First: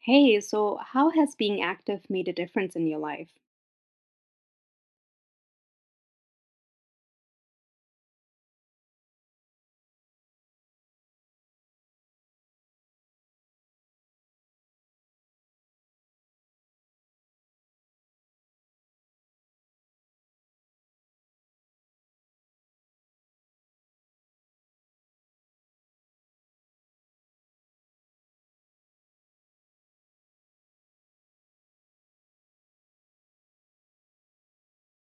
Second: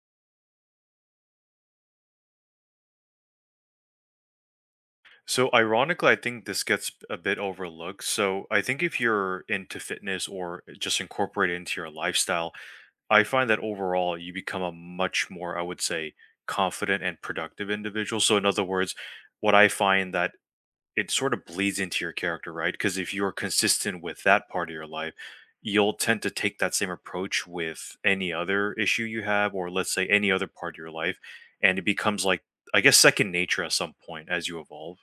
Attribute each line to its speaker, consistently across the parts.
Speaker 1: Hey, so how has being active made a difference in your life?
Speaker 2: So ironically, I think this gets a bit overlooked. So I think if you're into fitness or just incorporate it into your lifestyle, I find that overall you become a much more, I would say, confident and productive individual. So in other words, what I find that it sort of bleeds into your character, right? Because if you're consistent with that part of your life, you'll tend to take that same approach with any other issue you have, or let's say any other part of your life, and it becomes, like, I guess, second nature at some point as you evolve.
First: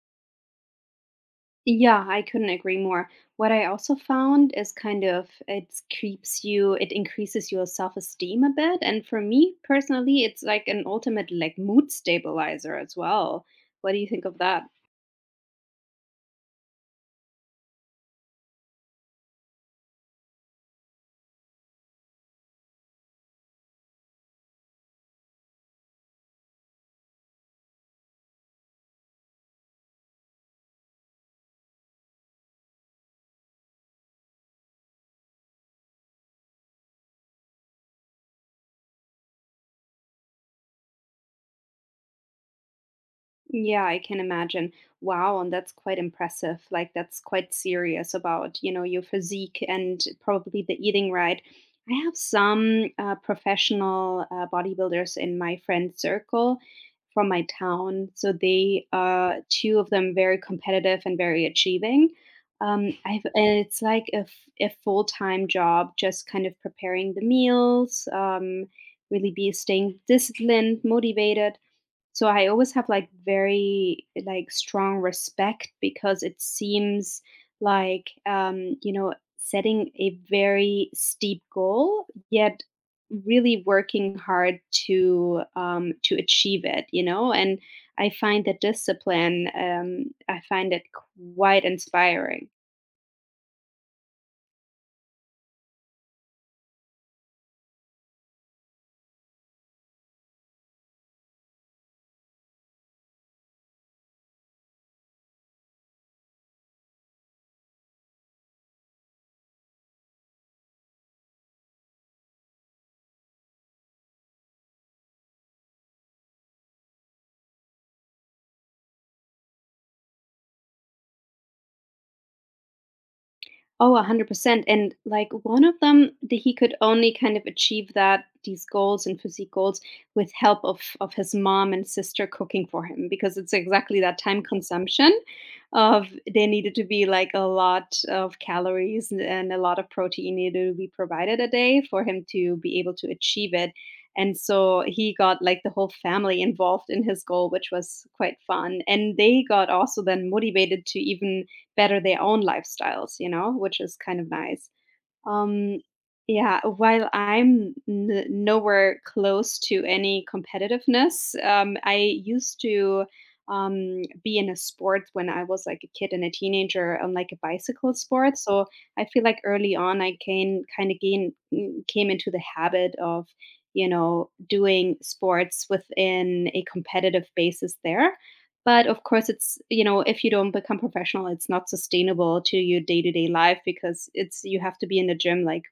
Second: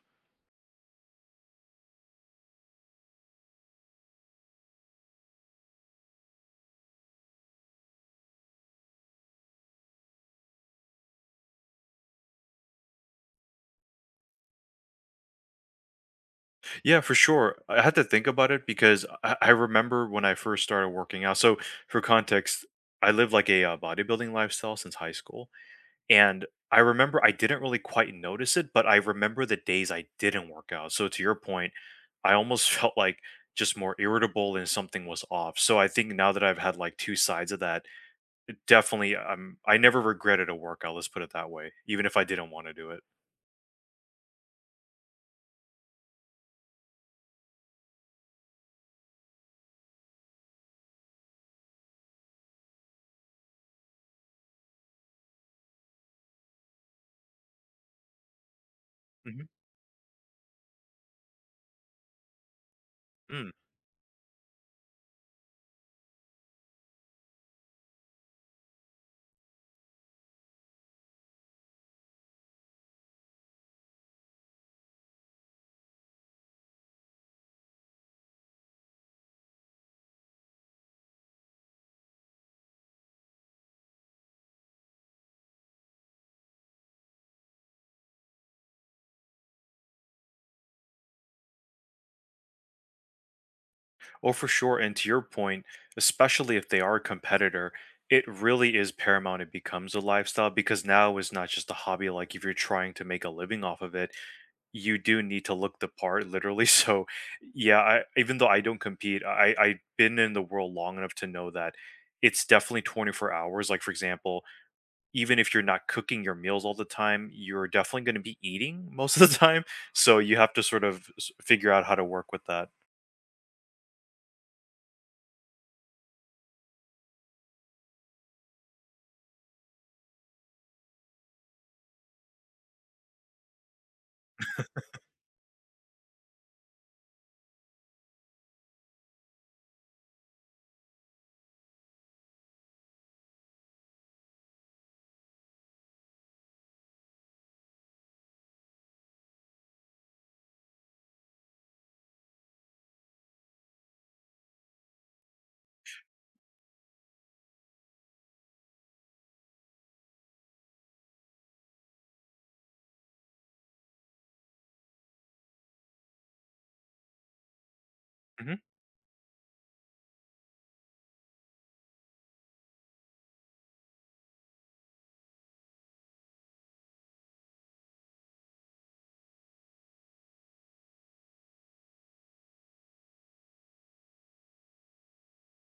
Speaker 1: Yeah, I couldn't agree more. What I also found is kind of it keeps you, it increases your self-esteem a bit. And for me personally, it's like an ultimate like mood stabilizer as well. What do you think of that?
Speaker 2: Yeah, for sure. I had to think about it because I remember when I first started working out. So, for context, I lived like a bodybuilding lifestyle since high school. And I remember I didn't really quite notice it, but I remember the days I didn't work out. So, to your point, I almost felt like just more irritable and something was off. So, I think now that I've had like two sides of that, definitely, I never regretted a workout. Let's put it that way, even if I didn't want to do it.
Speaker 1: Yeah, I can imagine. Wow, and that's quite impressive. Like that's quite serious about, you know, your physique and probably the eating right. I have some professional bodybuilders in my friend circle from my town. So they
Speaker 2: Mhm.
Speaker 1: two of them very competitive and very achieving. I've
Speaker 2: Mm.
Speaker 1: and it's like a full-time job just kind of preparing the meals, really be staying disciplined, motivated, so I always have like very like strong respect because it seems like setting a very steep goal, yet really working hard to achieve it. You know, and I find the discipline. I find it quite inspiring.
Speaker 2: Oh, for sure. And to your point, especially if they are a competitor, it really is paramount. It becomes a lifestyle because now it's not just a hobby. Like, if you're trying to make a living off of it, you do need to look the part, literally. So, yeah, I, even though I don't compete, I've been in the world long enough to know that it's definitely 24 hours. Like, for example, even if you're not cooking your meals all the time, you're definitely going to be eating most of the time. So, you have to sort of figure out how to work with that.
Speaker 1: Oh, 100%. And like one of them, that he could only kind of achieve that these goals and physique goals with help of his mom and sister cooking for him because it's exactly that time consumption of there needed to be like a lot of calories and a lot of protein needed to be provided a day for him to be able to achieve it. And so he got like the whole family involved in his goal, which was quite fun. And they got also then motivated to even better their own lifestyles, you know, which is kind of nice. Um, yeah, while I'm nowhere close to any competitiveness, I used to be in a sport when I was like a kid and a teenager on like a bicycle sport. So I feel like early on I came kind of gain, mm, came into the habit of, you know, doing sports within a competitive basis there. But of course, it's you know, if you don't become professional, it's not sustainable to your day-to-day life because it's you have to be in the gym like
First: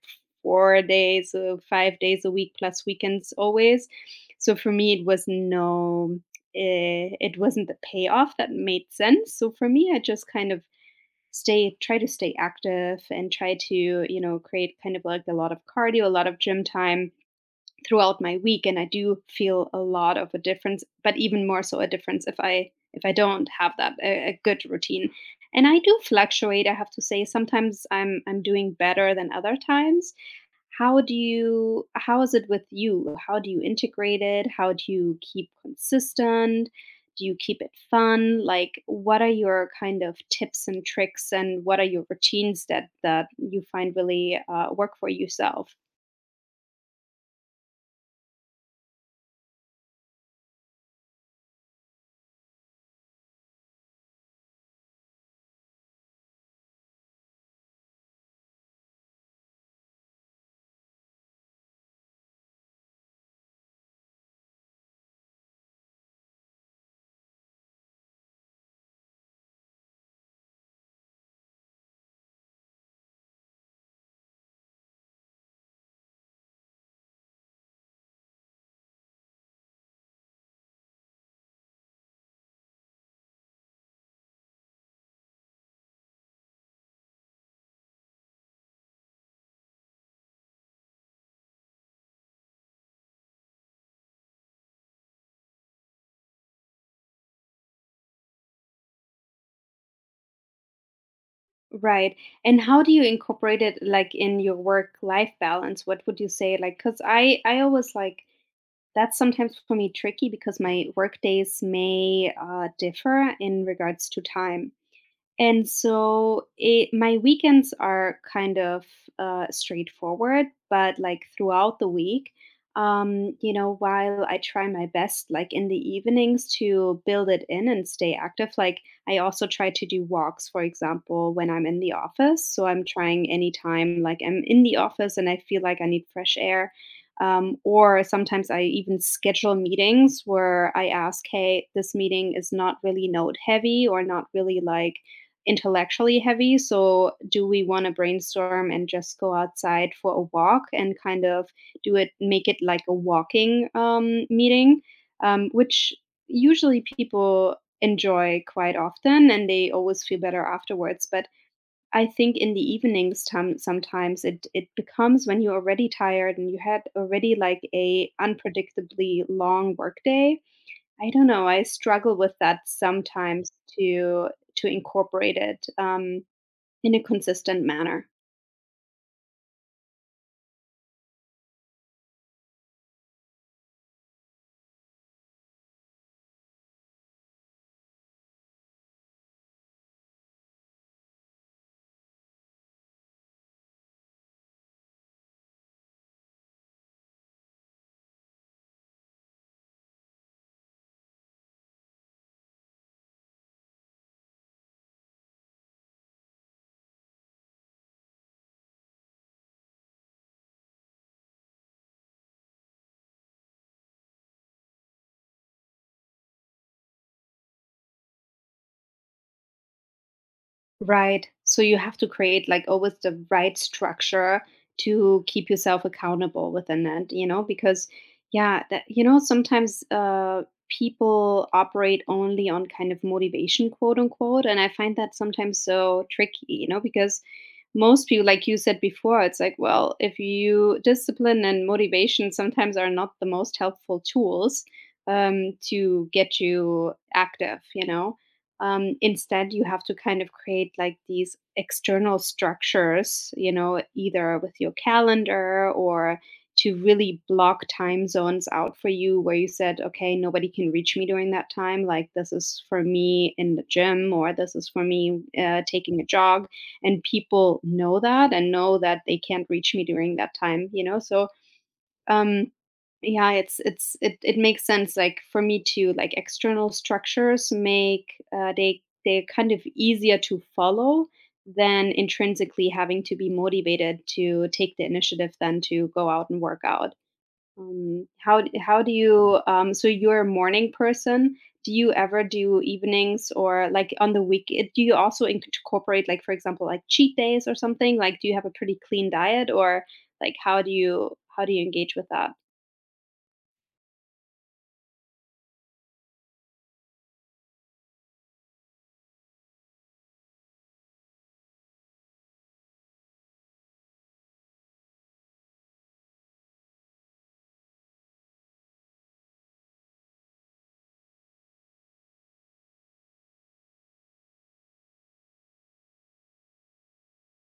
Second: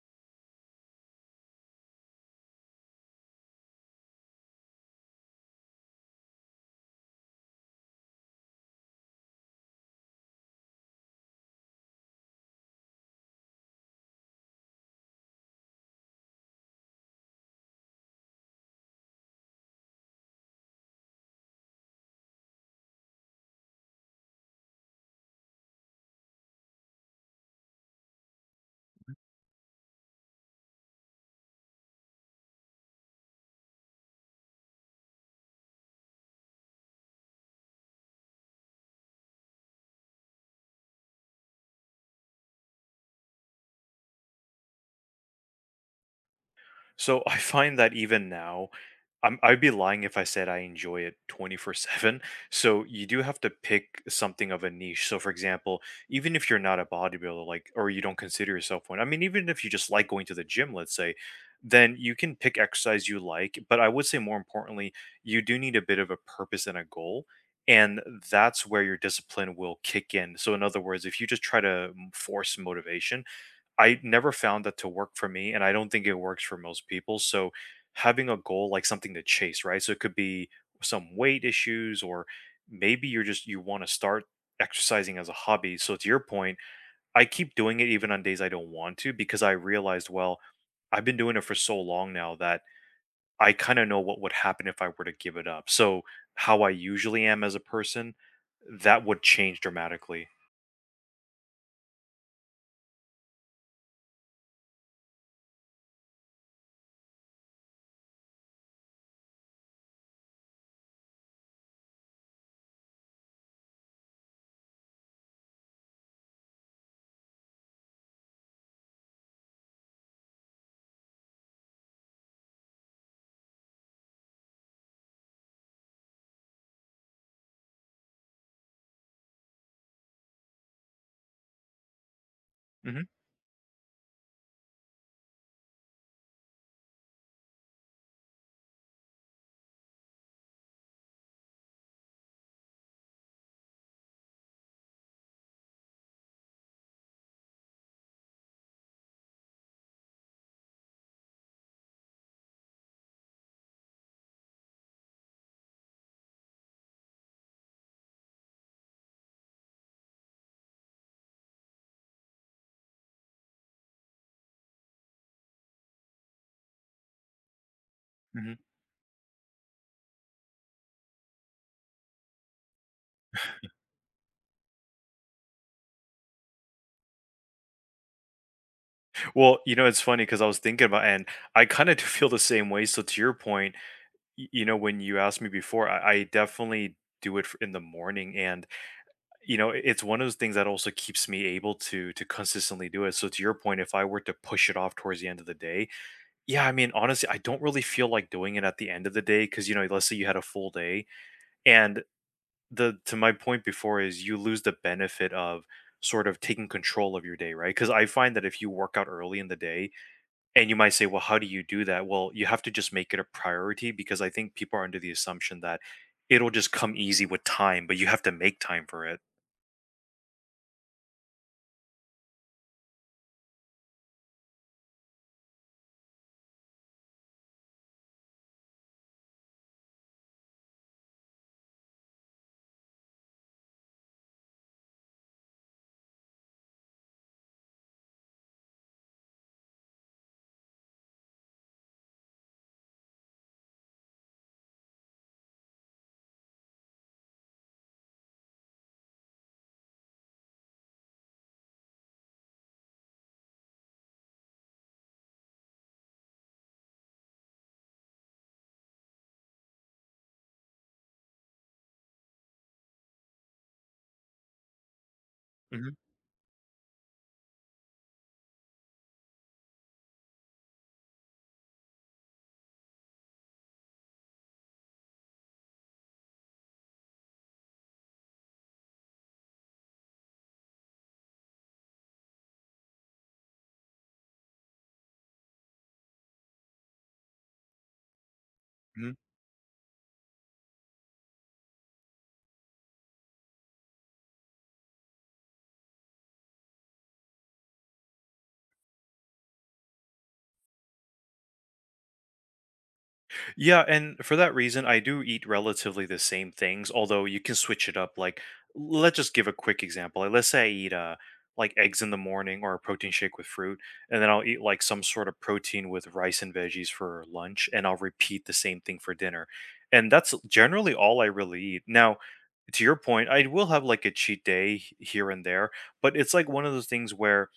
Speaker 1: 4 days or 5 days a week plus weekends always. So for me, it was no, it wasn't the payoff that made sense. So for me, I just kind of stay try to stay active and try to, you know, create kind of like a lot of cardio, a lot of gym time throughout my week. And I do feel a lot of a difference, but even more so a difference if I don't have that a good routine. And I do fluctuate. I have to say sometimes I'm doing better than other times. How is it with you? How do you integrate it? How do you keep consistent? Do you keep it fun? Like, what are your kind of tips and tricks and what are your routines that you find really work for yourself?
Speaker 2: So I find that even now, I'd be lying if I said I enjoy it 24/7. So you do have to pick something of a niche. So, for example, even if you're not a bodybuilder, like, or you don't consider yourself one, I mean, even if you just like going to the gym, let's say, then you can pick exercise you like. But I would say more importantly, you do need a bit of a purpose and a goal. And that's where your discipline will kick in. So, in other words, if you just try to force motivation, I never found that to work for me, and I don't think it works for most people. So having a goal, like something to chase, right? So it could be some weight issues, or maybe you're just you want to start exercising as a hobby. So to your point, I keep doing it even on days I don't want to because I realized, well, I've been doing it for so long now that I kind of know what would happen if I were to give it up. So how I usually am as a person, that would change dramatically.
Speaker 1: Right. And how do you incorporate it like in your work life balance? What would you say? Like, because I always like that's sometimes for me tricky because my work days may differ in regards to time. And so my weekends are kind of straightforward, but like throughout the week, while I try my best, like in the evenings, to build it in and stay active, like I also try to do walks, for example, when I'm in the office. So I'm
Speaker 2: hmm
Speaker 1: trying anytime, like I'm in the office and I feel like I need fresh air. Or sometimes I even schedule meetings where I ask, hey, this meeting is not really note heavy or not really like intellectually heavy. So, do we want to brainstorm and just go outside for a walk and kind of do it, make it like a walking meeting, which usually people enjoy quite often and they always feel better afterwards. But I think in the evenings, sometimes it becomes when you're already tired and you had already like a unpredictably long workday. I don't know, I struggle with that sometimes to to incorporate it, in a consistent manner.
Speaker 2: Well, you know, it's funny because I was thinking about, and I kind of do feel the same way. So to your point, you know, when you asked me before, I definitely do it in the morning, and you know, it's one of those things that also keeps me able to consistently do it. So to your point, if I were to push it off towards the end of the day, yeah, I mean, honestly, I don't really feel like doing it at the end of the day because, you know, let's say you had a full day, and the to my point before is you lose the benefit of sort of taking control of your day, right? Because I find that if you work out early in the day and you might say, well, how do you do that? Well, you have to just make it a priority because I think people are under the assumption that it'll just come easy with time, but you have to make time for it.
Speaker 1: Right. So you have to create, like, always the right structure to keep yourself accountable within it, you know, because yeah, that you know, sometimes, people operate only on kind of "motivation," quote unquote, and I find that sometimes so tricky, you know, because most people, like you said before, it's like, well, if you discipline and motivation sometimes are not the most helpful tools to get you active, you know. Instead, you have to kind of create like these external structures, you know, either with your calendar or to really block time zones out for you where you said, okay, nobody can reach me during that time. Like, this is for me in the gym, or this is for me
Speaker 2: hmm
Speaker 1: taking a jog. And people know that and know that they can't reach me during that time, you know. So, um yeah, it makes sense like for me to like external structures make they they're kind of easier to follow than intrinsically having to be motivated to take the initiative then to go out and work out. How d how do you, So you're a morning person. Do you ever do evenings or, like, on the week do you also incorporate, like, for example, like, cheat days or something? Like, do you have a pretty clean diet or, like, how do you engage with that?
Speaker 2: Yeah, and for that reason, I do eat relatively the same things, although you can switch it up. Like, let's just give a quick example. Like, let's say I eat like eggs in the morning or a protein shake with fruit, and then I'll eat like some sort of protein with rice and veggies for lunch, and I'll repeat the same thing for dinner. And that's generally all I really eat. Now, to your point, I will have like a cheat day here and there, but it's like one of those things where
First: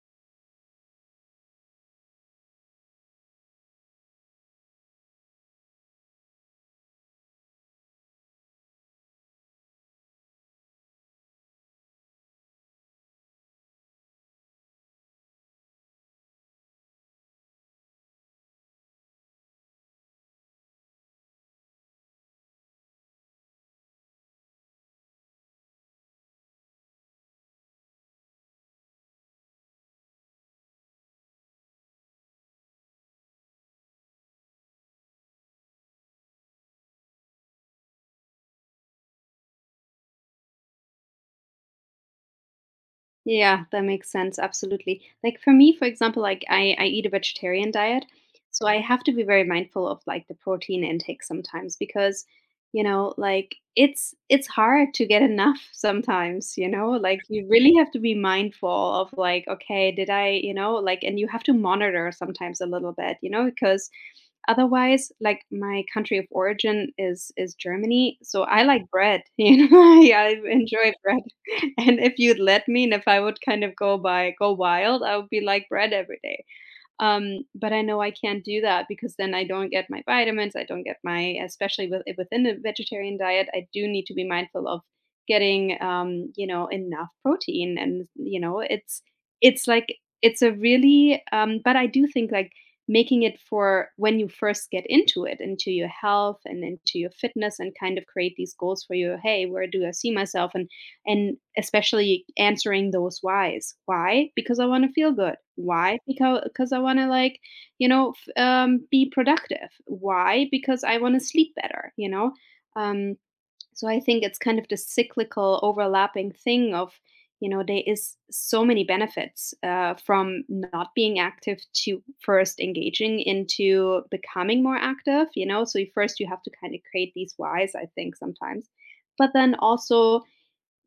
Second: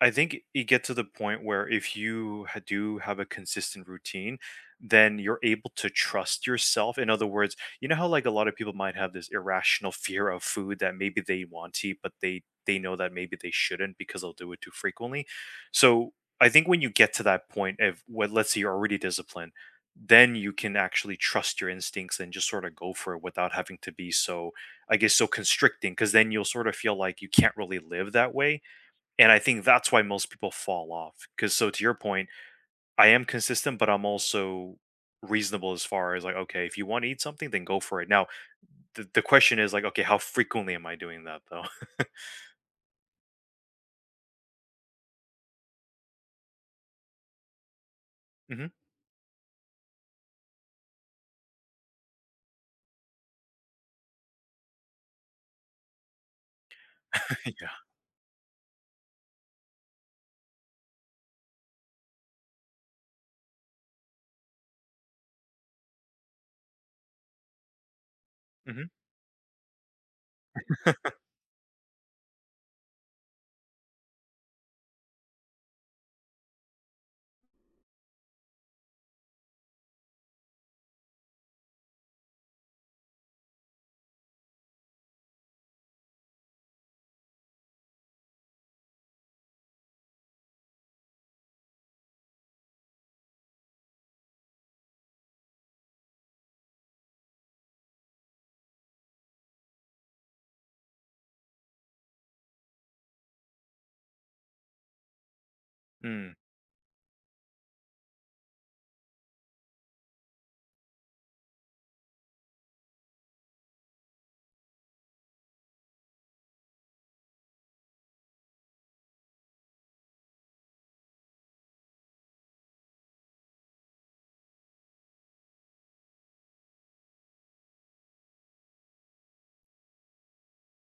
Speaker 2: I think it gets to the point where if you do have a consistent routine, then you're able to trust yourself. In other words, you know how like a lot of people might have this irrational fear of food that maybe they want to eat, but they know that maybe they shouldn't because they'll do it too frequently. So I think when you get to that point of what, let's say you're already disciplined, then you can actually trust your instincts and just sort of go for it without having to be so, I guess, so constricting. Because then you'll sort of feel like you can't really live that way, and I think that's why most people fall off. Because, so to your point, I am consistent, but I'm also reasonable as far as like, okay, if you want to eat something, then go for it. Now, the question is like, okay, how frequently am I doing that though?
Speaker 1: Yeah, that makes sense, absolutely. Like for me, for example, like I eat a vegetarian diet, so
Speaker 2: hmm
Speaker 1: I have to be very mindful of like the protein intake sometimes because, you know, like it's hard to get enough sometimes, you know? Like you
Speaker 2: Yeah.
Speaker 1: really have to be mindful of like, okay, did I, you know, like and you have to monitor sometimes a little bit, you know, because otherwise, like, my country of origin is Germany, so I like
Speaker 2: hmm
Speaker 1: bread, you know? Yeah, I enjoy bread, and if you'd let me and if I would kind of go wild, I would be like bread every day. But I know I can't do that because then I don't get my vitamins. I don't get my, especially within the vegetarian diet, I do need to be mindful of getting, enough protein. And, it's like, it's a really, but I do think like making it for when you first get into it, into your health and into your fitness and kind of create these goals for you. Hey, where do I see myself? And especially answering those whys. Why? Because I want to feel good. Why?
Speaker 2: Mm-hmm.
Speaker 1: Because I want to be productive. Why? Because I want to sleep better. Um, so I think it's kind of the cyclical overlapping thing of, there is so many benefits from not being active to first engaging into becoming more active. So first you have to kind of create these whys. I think sometimes, but then also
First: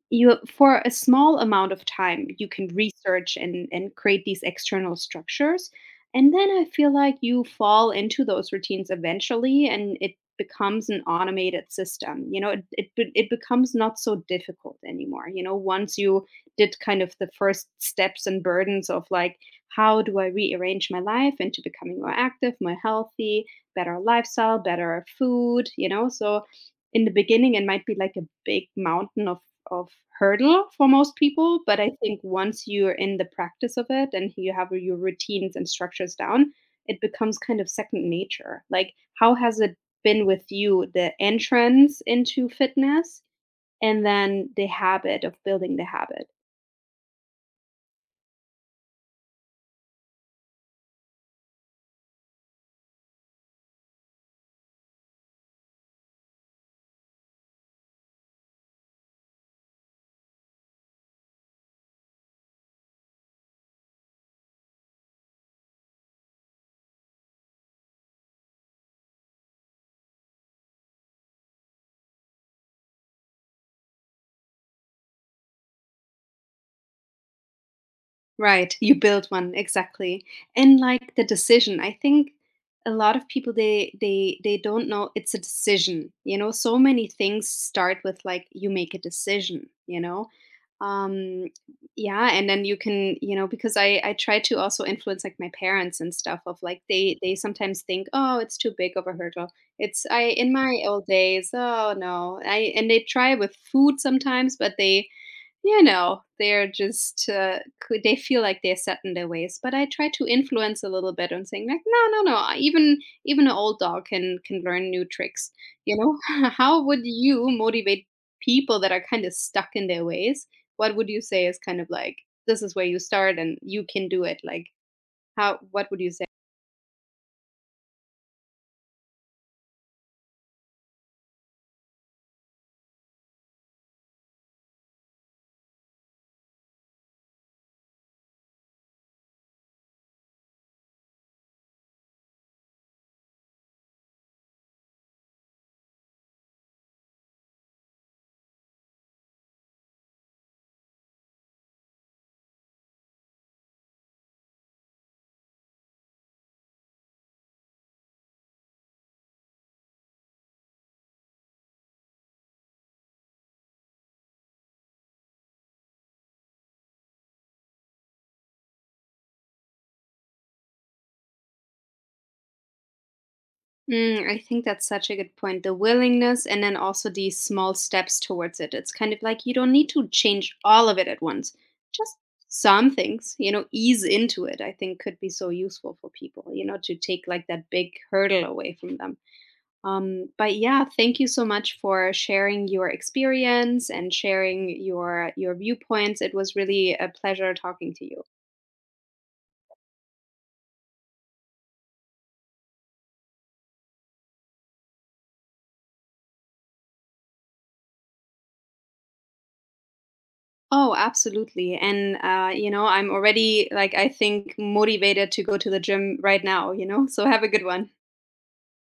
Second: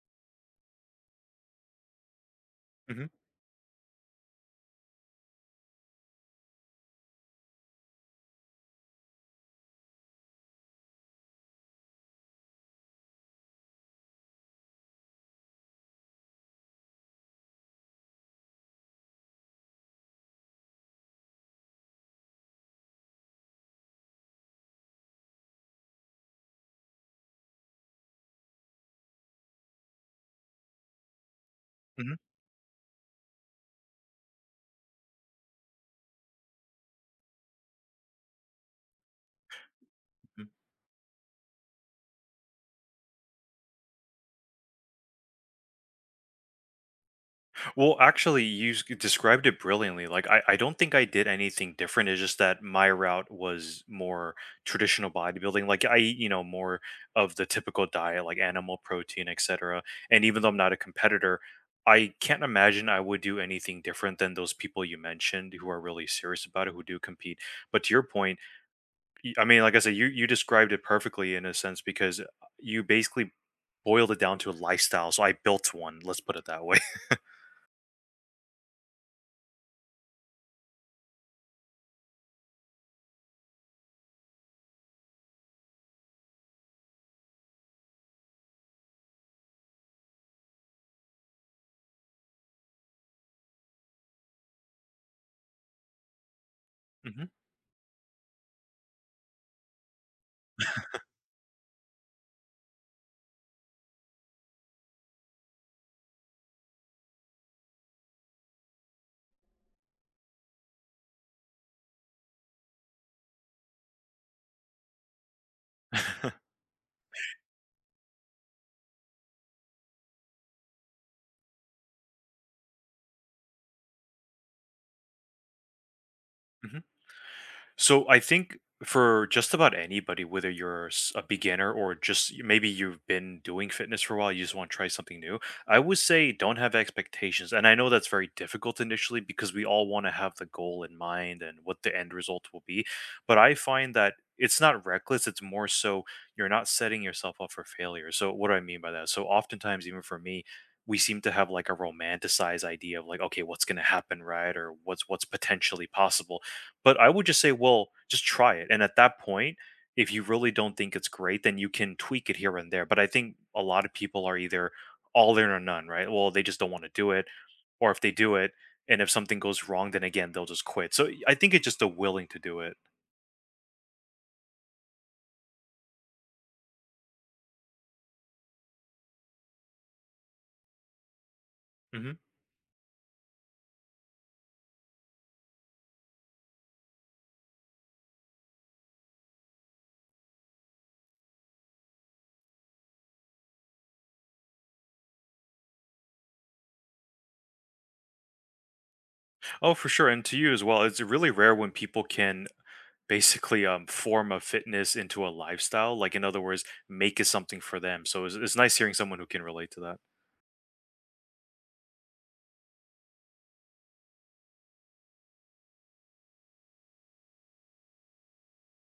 Speaker 1: you for a small amount of time you can
Speaker 2: Mm-hmm.
Speaker 1: research and create these external structures. And then I feel like you fall into those routines eventually, and it becomes an automated system, you know, it becomes not so difficult anymore, you know, once you did kind of the first steps and burdens of like, how do I rearrange my life into becoming more active, more healthy, better lifestyle, better food, you know. So in the beginning, it might be like a big mountain of hurdle for most people, but I
Speaker 2: Mm-hmm.
Speaker 1: think once you're in the practice of it and you have your routines and structures down, it becomes kind of second nature. Like, how has it been with you, the entrance into fitness and then the habit of building the habit?
Speaker 2: Well, actually, you described it brilliantly. Like, I don't think I did anything different. It's just that my route was more traditional bodybuilding. Like, I eat, you know, more of the typical diet, like animal protein, etc. And even though I'm not a competitor, I can't imagine I would do anything different than those people you mentioned who are really serious about it, who do compete. But to your point, I mean, like I said, you described it perfectly in a sense because you basically boiled it down to a lifestyle. So I built one. Let's put it that way.
Speaker 1: Right, you build one, exactly. And like the decision, I think a lot of people they don't know it's a decision. You know, so many things start with like you make a decision, you know. Um yeah, and then you can, you know, because I try to also influence like my parents and stuff of like they sometimes think, "Oh, it's too big of a hurdle." It's I in my old days, "Oh no." I and they try with food sometimes, but they, you know, they're just, c they feel like they're set in their ways, but I try to influence a little bit and saying like, "No, no, no, even an old dog can learn new tricks." You know?
Speaker 2: Mhm.
Speaker 1: How would you motivate people that are kinda stuck in their ways? What would you say is kind of like, "This is where you start and you can do it," like, how what would you say?
Speaker 2: Mhm. So I think for just about anybody, whether you're a beginner or just maybe you've been doing fitness for a while, you just want to try something new, I would say don't have expectations. And I know that's very difficult initially because we all want to have the goal in mind and what the end result will be. But I find that it's not reckless, it's more so you're not setting yourself up for failure. So, what do I mean by that? So, oftentimes, even for me, we seem to have like a romanticized idea of like, okay, what's going to happen, right? Or what's potentially possible, but I would just say, well, just try it. And at that point, if you really don't think it's great, then you can tweak it here and there. But I think a lot of people are either all in or none, right? Well, they just don't want to do it. Or if they do it and if something goes wrong, then again, they'll just quit. So I think it's just the willing to do it.
Speaker 1: I think that's such a good point. The willingness and then also these small steps towards it. It's kind of like you don't need to change all of it at once. Just
Speaker 2: hmm
Speaker 1: some things, you know, ease into it, I think could be so useful for people, you know, to take like that big hurdle away from them. But yeah, thank you so much for sharing your experience and sharing your viewpoints. It was really a pleasure talking to you.
Speaker 2: Oh, for sure. And to you as well, it's really rare when people can basically, form a fitness into a lifestyle. Like, in other words, make it something for them. So it's nice hearing someone who can relate to that.
Speaker 1: Oh, absolutely. And, I'm already, like, I think motivated to go to the gym right now, you know? So have a good one.